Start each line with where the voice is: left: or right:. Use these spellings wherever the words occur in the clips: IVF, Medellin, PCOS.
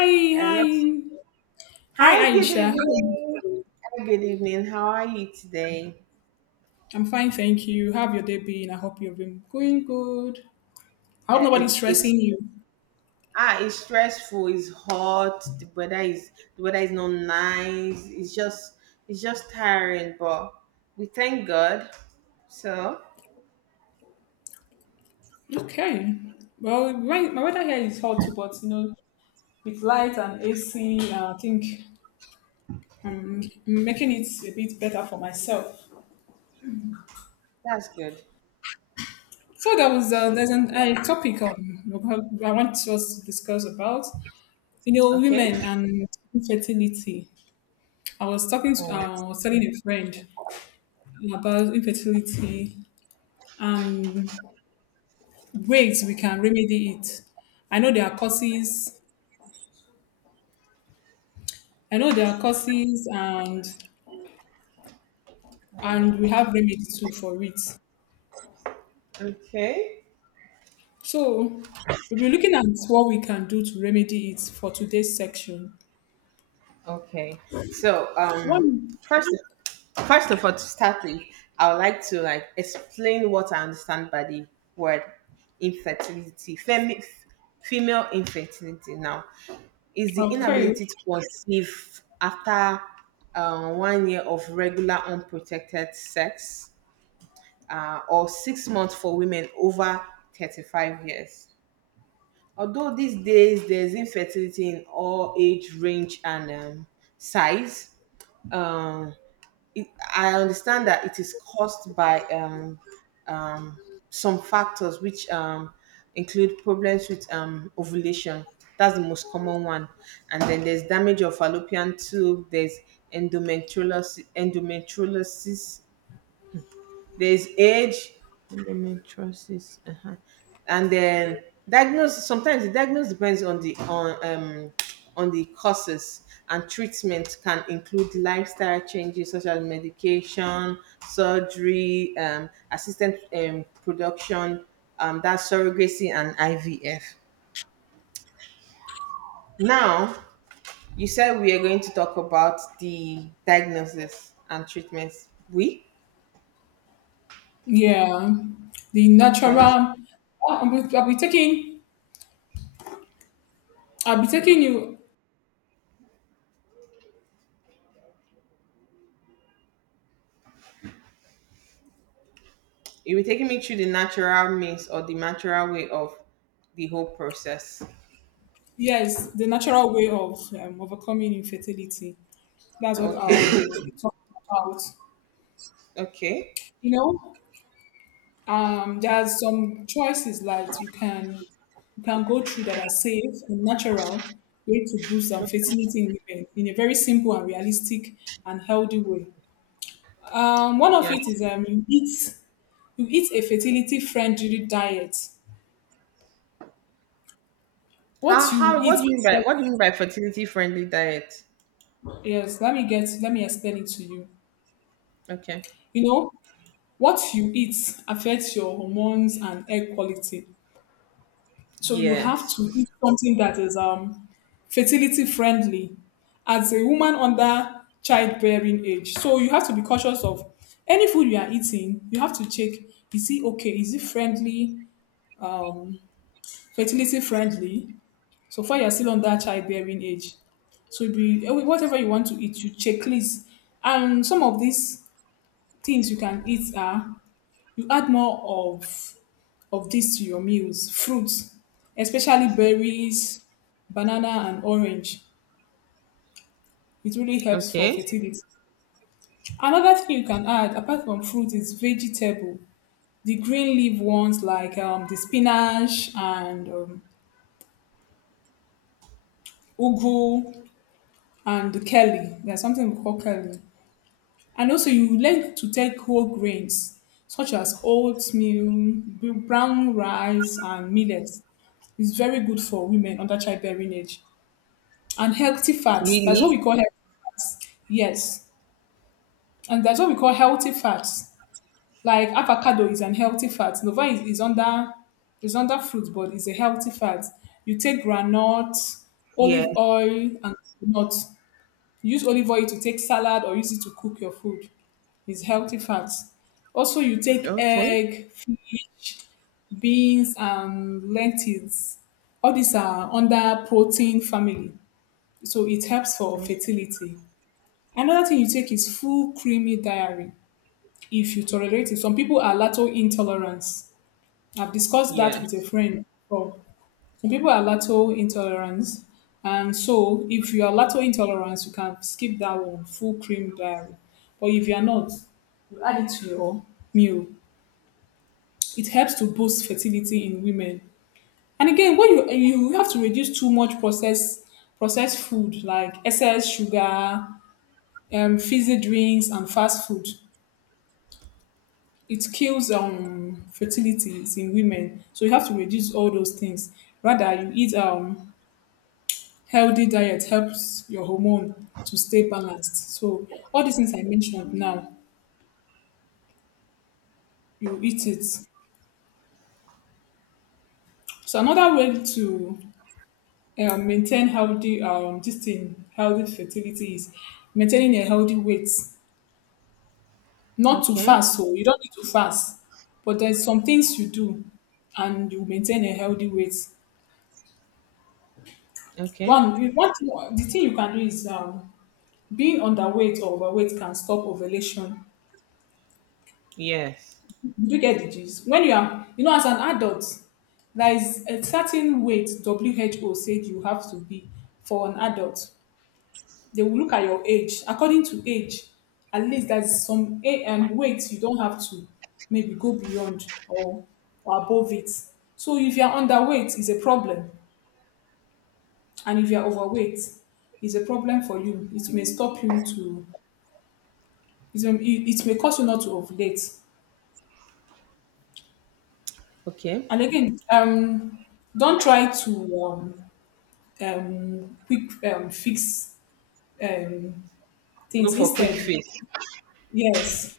left: Hi,
right: And
left: hi.
right: let's,
left: Hi,
right: hi, good
left: Aisha. How are you
right: evening.
left: doing?
right: Hi, good evening. How are you today?
left: I'm fine, thank you. How have your day been? I hope you've been going good. I hope
right: Uh,
left: nobody's
right: it's it's
left: stressing you.
right: it's stressful. It's hot. The weather is not nice. It's just tiring. But we thank God. So
left: Okay, well, my weather here is hot, but you know, with light and AC, I think I'm making it a bit better for myself.
right: that's good.
left: So there's a topic I want us to discuss about, you know,
right: Okay.
left: women and infertility. I was talking to,
right: Oh,
left: I was telling a friend about infertility and ways we can remedy it. I know there are causes. I know there are causes, and we have remedy too for it.
right: okay.
left: So we'll be looking at what we can do to remedy it for today's section.
right: Okay. So,
left: One,
right: first, first of all, to start with, I would like to like explain what I understand by the word infertility. Female infertility now is the
left: okay,
right: inability to conceive after 1 year of regular unprotected sex, or 6 months for women over 35 years. Although these days there's infertility in all age range and size, um, it, I understand that it is caused by some factors, which include problems with ovulation. That's the most common one. And then there's damage of fallopian tube. There's endometriosis, there's age, endometriosis. Uh-huh. And then diagnosis. Sometimes the diagnosis depends on the on the causes, and treatment can include lifestyle changes such as medication, surgery, assisted production, that's surrogacy and IVF. Now, you said we are going to talk about the diagnosis and treatments. We
left: yeah, the natural.
right: okay.
left: I'll be taking. I'll be taking you.
right: It will taking me through the natural means or the natural way of the whole process.
left: Yes, the natural way of overcoming infertility. That's what
right: Okay.
left: I'll be talking about.
right: Okay.
left: You know, there's some choices like you can go through that are safe and natural way to boost fertility in women in a very simple and realistic and healthy way. One of it
right: Yes.
left: is you eat a fertility friendly diet. What you
right: How
left: eat
right: what do you mean by
left: affects —
right: what do you mean by fertility friendly diet?
left: yes, let me explain it to you.
right: Okay.
left: You know, what you eat affects your hormones and egg quality. So you have to
right: Yes.
left: eat something that is fertility friendly as a woman under childbearing age. So you have to be cautious of any food you are eating. You have to check, is it okay? Is it friendly? Um, Fertility friendly? So far, you're still under childbearing age. So it'd be eh, whatever you want to eat, you checklist. And some of these things you can eat are, you add more of this to your meals: fruits, especially berries, banana, and orange. It really helps for
right: Okay.
left: fertility. Another thing you can add, apart from fruit, is vegetable. The green leaf ones like the spinach and ugu and the kale. There's something we call kale. And also, you learn to take whole grains such as oatmeal, brown rice, and millet. It's very good for women under childbearing age. And healthy fats. That's what we
right: Really?
left: call healthy fats. Yes. And that's what we call healthy fats. Like avocado is an healthy fat. Nova is under, is under fruit, but it's a healthy fat. You take granite,
right: Yeah.
left: olive oil, and nuts. Use olive oil to take salad or use it to cook your food. It's healthy fats. Also, you take
right: Okay.
left: egg, fish, beans, and lentils. All these are under protein family, so it helps for fertility. Another thing you take is full creamy diary if you tolerate it. Some people are lactose intolerant. I've discussed that with a
right: Yes.
left: friend before. Some people are lactose intolerant. And so if you are lactose intolerant, you can skip that one, full cream diary. But if you are not, you add it to your meal. It helps to boost fertility in women. And again, when you have to reduce too much processed food like excess sugar, fizzy drinks, and fast food. It kills fertilities in women, so you have to reduce all those things. Rather, you eat healthy diet, helps your hormone to stay balanced. So all these things I mentioned now, you eat it. So another way to maintain healthy, um, this thing, healthy fertility is maintaining a healthy weight. Not too
right: Okay.
left: fast, so you don't need to fast, but there's some things you do and you maintain a healthy weight.
right: Okay.
left: One you- one thing- the thing you can do is, um, being underweight or overweight can stop ovulation.
right: Yes.
left: Do you get the gist? When you are, you know, as an adult, there is a certain weight WHO said you have to be for an adult. They will look at your age. According to age, at least there's some weight you don't have to maybe go beyond, or above it. So if you're underweight, it's a problem. And if you're overweight, it's a problem for you. It may stop you to, it may cause you not to ovulate.
right: Okay.
left: And again, don't try to quick, fix, um,
right: Go
left: things.
right: for quick
left: Instead —
right: fix.
left: yes,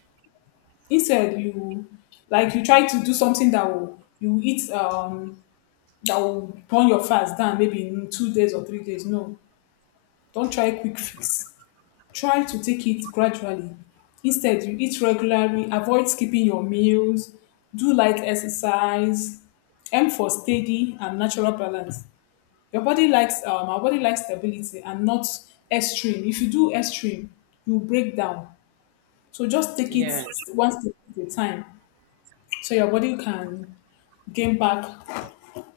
left: instead you, like, you try to do something that will, you eat, that will burn your fast down maybe in 2 days or 3 days. No, don't try quick fix. Try to take it gradually. Instead, you eat regularly. Avoid skipping your meals. Do light exercise. Aim for steady and natural balance. Your body likes, our body likes stability and not extreme. If you do extreme, you break down. So just take it
right: Yeah.
left: one step at a time, so your body can gain back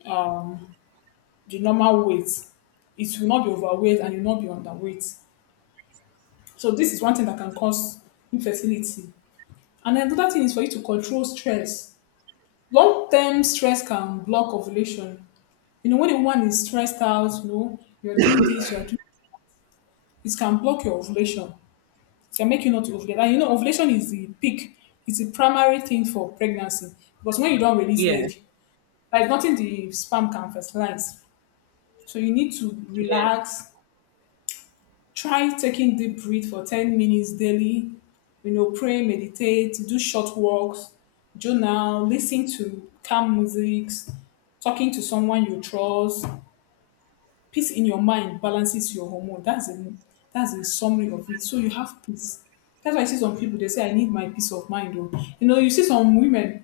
left: um, the normal weight. It will not be overweight and you will not be underweight. So this is one thing that can cause infertility. And then another thing is for you to control stress. Long-term stress can block ovulation. You know, when a woman is stressed out, you know, you're doing this, you're doing, it can block your ovulation, can make you not to ovulate. And you know, ovulation is the peak, it's the primary thing for pregnancy. Because when you don't release
right: Yeah.
left: egg, like nothing the sperm can fertilize. So you need to
right: Yeah.
left: relax, try taking deep breath for 10 minutes daily, you know, pray, meditate, do short walks, journal, listen to calm music, talking to someone you trust. Peace in your mind balances your hormone. That's the, that's the summary of it. So you have peace. That's why I see some people they say I need my peace of mind. Oh, you know, you see some women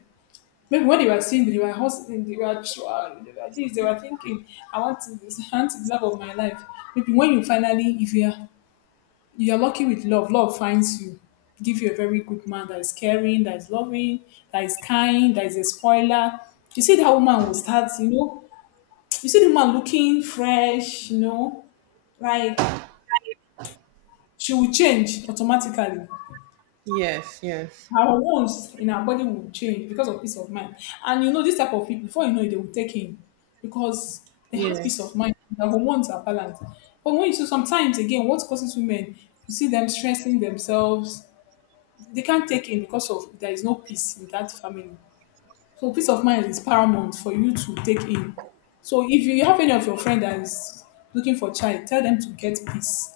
left: maybe when they were single, they were hustling, they were trying, they were this, they were thinking, I want to this, I want the love of my life. Maybe when you finally, if you are lucky with love, love finds you. Give you a very good man that is caring, that is loving, that is kind, that is a spoiler. You see that woman will start, you know, you see the woman looking fresh, you know, like she will change automatically.
right: Yes. Yes.
left: Her wounds in her body will change because of peace of mind. And you know, this type of people, before you know it, they will take him because they have peace of
right: Yes.
left: mind. Their hormones are balanced. But when you see sometimes again, what causes women, you see them stressing themselves. They can't take in because of there is no peace in that family. So peace of mind is paramount for you to take in. So if you have any of your friend that is looking for child, tell them to get peace.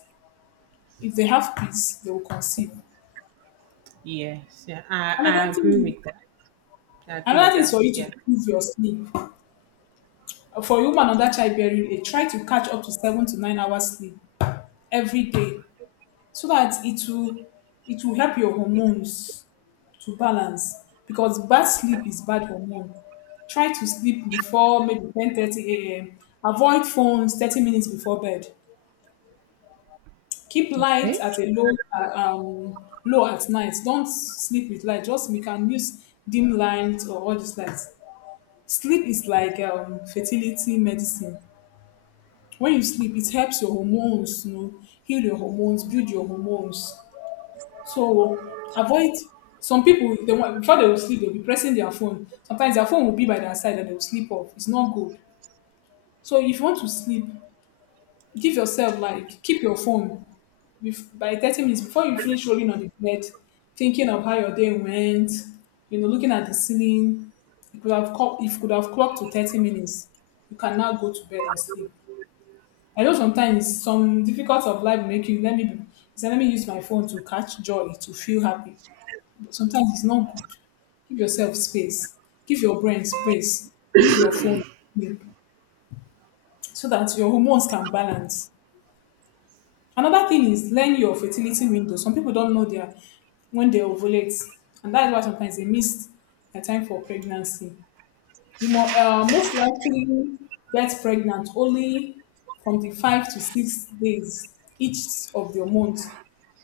left: If they have peace, they will conceive.
right: Yes. Yeah. I,
left: Another
right: I agree
left: thing,
right: with that. I agree
left: another
right: with
left: thing is for
right: that.
left: you
right: Yeah.
left: to improve your sleep. For a woman under childbearing age, try to catch up to 7 to 9 hours sleep every day, so that it will, it will help your hormones to balance. Because bad sleep is bad hormone. Try to sleep before maybe 10:30 a.m. Avoid phones 30 minutes before bed. Keep light
right: Okay.
left: at a low, low at night. Don't sleep with light. Just you can use dim light or all these lights. Sleep is like, fertility medicine. When you sleep, it helps your hormones, you know, heal your hormones, build your hormones. So avoid, some people they want, before they will sleep, they'll be pressing their phone. Sometimes their phone will be by their side and they will sleep off. It's not good. So if you want to sleep, give yourself like, keep your phone by 30 minutes before you finish rolling on the bed, thinking of how your day went, you know, looking at the ceiling. You could have clocked, if you could have clocked to 30 minutes, you can now go to bed and sleep. I know sometimes some difficult of life make you let me be, say let me use my phone to catch joy, to feel happy. But sometimes it's not good. Give yourself space. Give your brain space. Leave your phone. Sleep. So that your hormones can balance. Another thing is, learn your fertility window. Some people don't know their, when they ovulate, and that is why sometimes they miss their time for pregnancy. You most likely get pregnant only from the 5 to 6 days each of your month.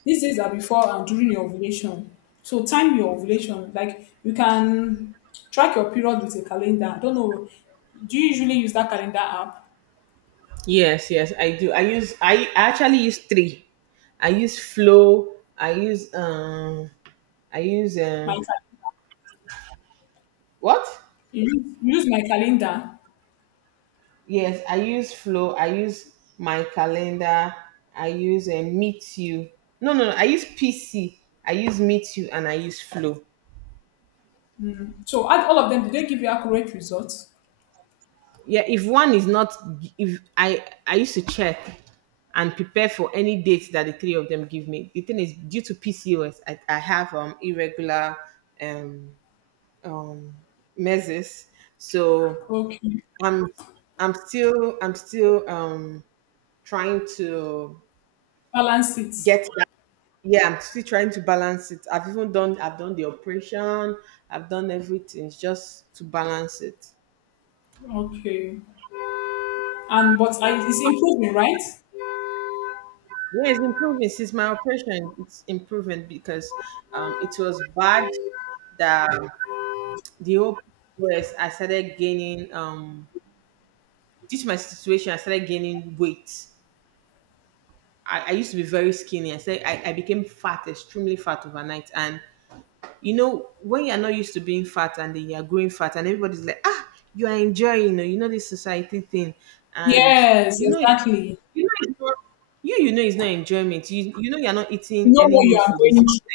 left: These days are before and during your ovulation. So time your ovulation, like you can track your period with a calendar. I don't know, do you usually use that calendar app?
right: Yes, yes, I do. I use, I actually use three. I use flow. I use I use
left: My
right: um
left: cal-,
right: what?
left: you use, you use my calendar.
right: Yes, I use flow. I use my calendar. I use meet you. No, no, no. I use PC. I use meet you and I use flow.
left: So add all of them, did they give you accurate results?
right: Yeah, if one is not, if I used to check and prepare for any dates that the three of them give me. The thing is, due to PCOS, I have irregular um um measures, so
left: Okay.
right: i'm I'm still trying to
left: Balance it.
right: get that, yeah. I'm still trying to balance it. I've done the operation. I've done everything. It's just to balance it.
left: Okay. And but I, it's improving, right?
right: Yeah, it's improving since my operation. It's improving because it was bad. That the whole was, I started gaining, due to my situation, I started gaining weight. I used to be very skinny. I said I became fat, extremely fat overnight. And you know, when you're not used to being fat and then you're growing fat and everybody's like, "Ah, you are enjoying." You know, you know this society thing. And
left: Yes,
right: you know
left: exactly.
right: you know it's not, you know it's not enjoyment. You know you're not
left: You
right: eating
left: know
right: any
left: what you
right: new
left: are
right: food. Is
left: going
right: it?
left: through.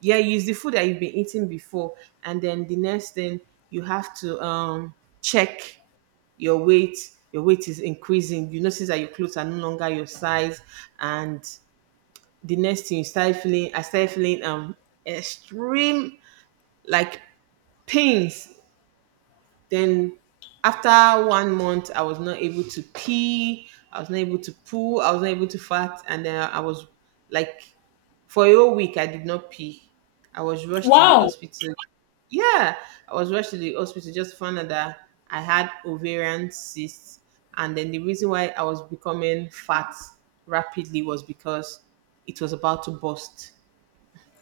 right: Yeah, use the food that you've been eating before. And then the next thing you have to check your weight. Your weight is increasing. You notice that your clothes are no longer your size, and the next thing you started feeling I started feeling extreme like pains. Then after 1 month I was not able to pee, I was not able to poo, I was not able to fart, and then I was like, for a whole week I did not pee. I was rushed to the
left: Wow.
right: hospital. Yeah, I was rushed to the hospital, just found out that I had ovarian cysts. And then the reason why I was becoming fat rapidly was because it was about to bust.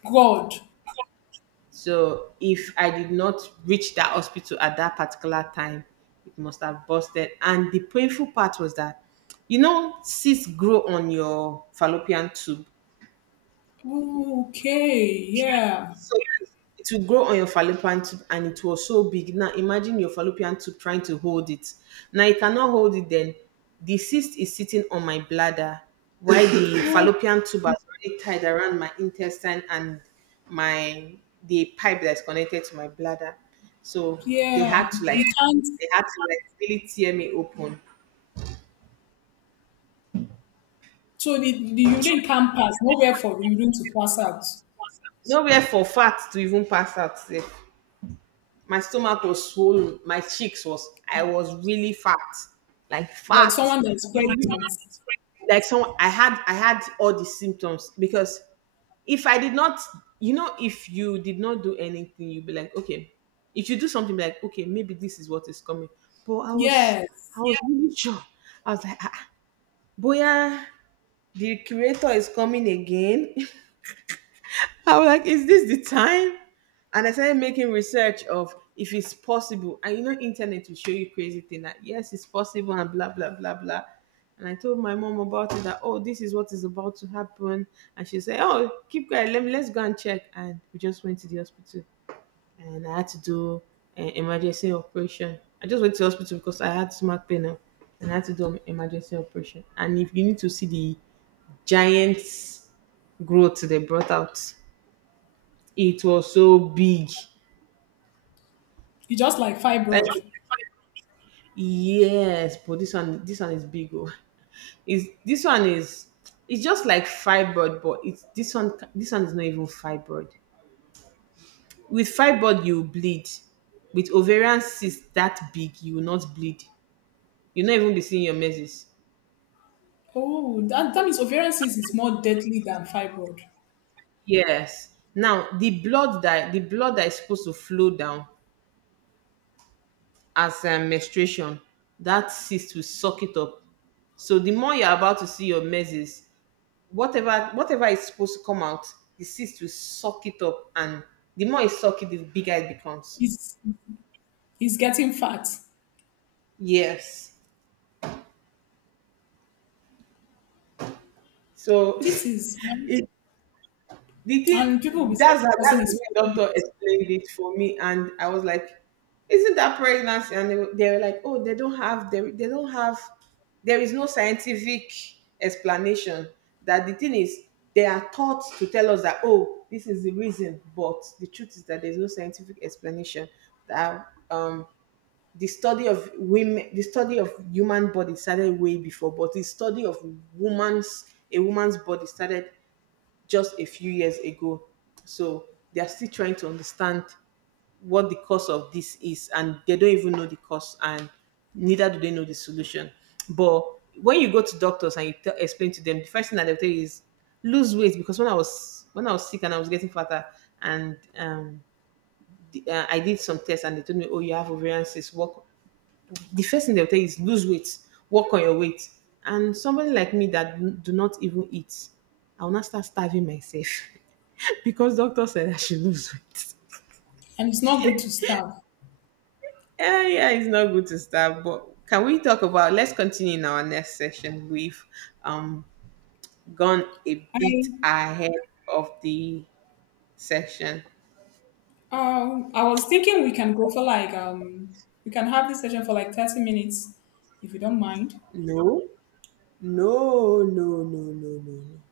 left: God.
right: So if I did not reach that hospital at that particular time, it must have busted. And the painful part was that, you know, cysts grow on your fallopian tube.
left: Okay. Yeah.
right: So yes, it will grow on your fallopian tube and it was so big. Now imagine your fallopian tube trying to hold it. Now you cannot hold it then. The cyst is sitting on my bladder while the
left: Oh,
right: fallopian tube has already tied around my intestine and my the pipe that's connected to my bladder. So they
left: yeah.
right: had to like
left: You can't.
right: they had to like really tear me open.
left: So the urine can't pass. Nowhere for urine to pass out.
right: Nowhere for fat to even pass out there. My stomach was swollen. My cheeks was I was really fat, like
left: Like
right: fat.
left: someone that's
right: You
left: pregnant.
right: like someone I had all the symptoms because if I did not, you know, if you did not do anything, you'd be like, "Okay." If you do something, be like, "Okay, maybe this is what is coming." But I
left: Yes.
right: was really sure. I was like, "Ah, ah, boya, the creator is coming again." I was like, "Is this the time?" And I started making research of if it's possible. And you know, internet will show you crazy thing, that yes, it's possible and blah blah blah blah. And I told my mom about it, that oh, this is what is about to happen. And she said, "Oh, keep quiet, let's go and check." And we just went to the hospital and I had to do an emergency operation. I just went to the hospital because I had stomach pain now, and I had to do an emergency operation. And if you need to see the giant growth they brought out, it was so big.
left: It's just like
right: Like,
left: fibroid.
right: yes, but this one is big. Oh. Is this one is it's just like fibroid, but it's this one. This one is not even fibroid. With fibroid, you bleed. With ovarian cyst that big, you will not bleed. You'll not even be seeing your menses.
left: Oh, that, that means ovarian cyst is more deadly than fibroid.
right: Yes. Now the blood that is supposed to flow down as menstruation, that cyst will suck it up. So the more you're about to see your menses, whatever is supposed to come out, the cyst will suck it up, and the more it suck it, the bigger it becomes.
left: He's he's getting fat.
right: Yes. So
left: This is,
right: it, the thing,
left: and people will be saying this person
right: that's the
left: is
right: way
left: pregnant,
right: doctor explained it for me, and I was like, "Isn't that pregnancy?" And they were like, "Oh, they don't have, there is no scientific explanation that the thing is they are taught to tell us that oh this is the reason, but the truth is that there's no scientific explanation that the study of human body started way before, but the study of woman's a woman's body started just a few years ago. So they are still trying to understand what the cause of this is, and they don't even know the cause, and neither do they know the solution." But when you go to doctors and you tell, explain to them, the first thing that they'll tell you is lose weight. Because when I was sick and I was getting fatter, and I did some tests and they told me, "Oh you have ovarian cysts," work, the first thing they'll tell you is lose weight, work on your weight. And somebody like me that do not even eat, I'll not start starving myself because doctor said I should lose weight.
left: and it's not good to starve.
right: Yeah, yeah, it's not good to starve. But can we talk about? Let's continue in our next session. We've um gone a
left: I
right: bit ahead of the session.
left: I was thinking we can go for like we can have this session for like 30 minutes if you don't mind.
right: No, no, no, no, no, no, no.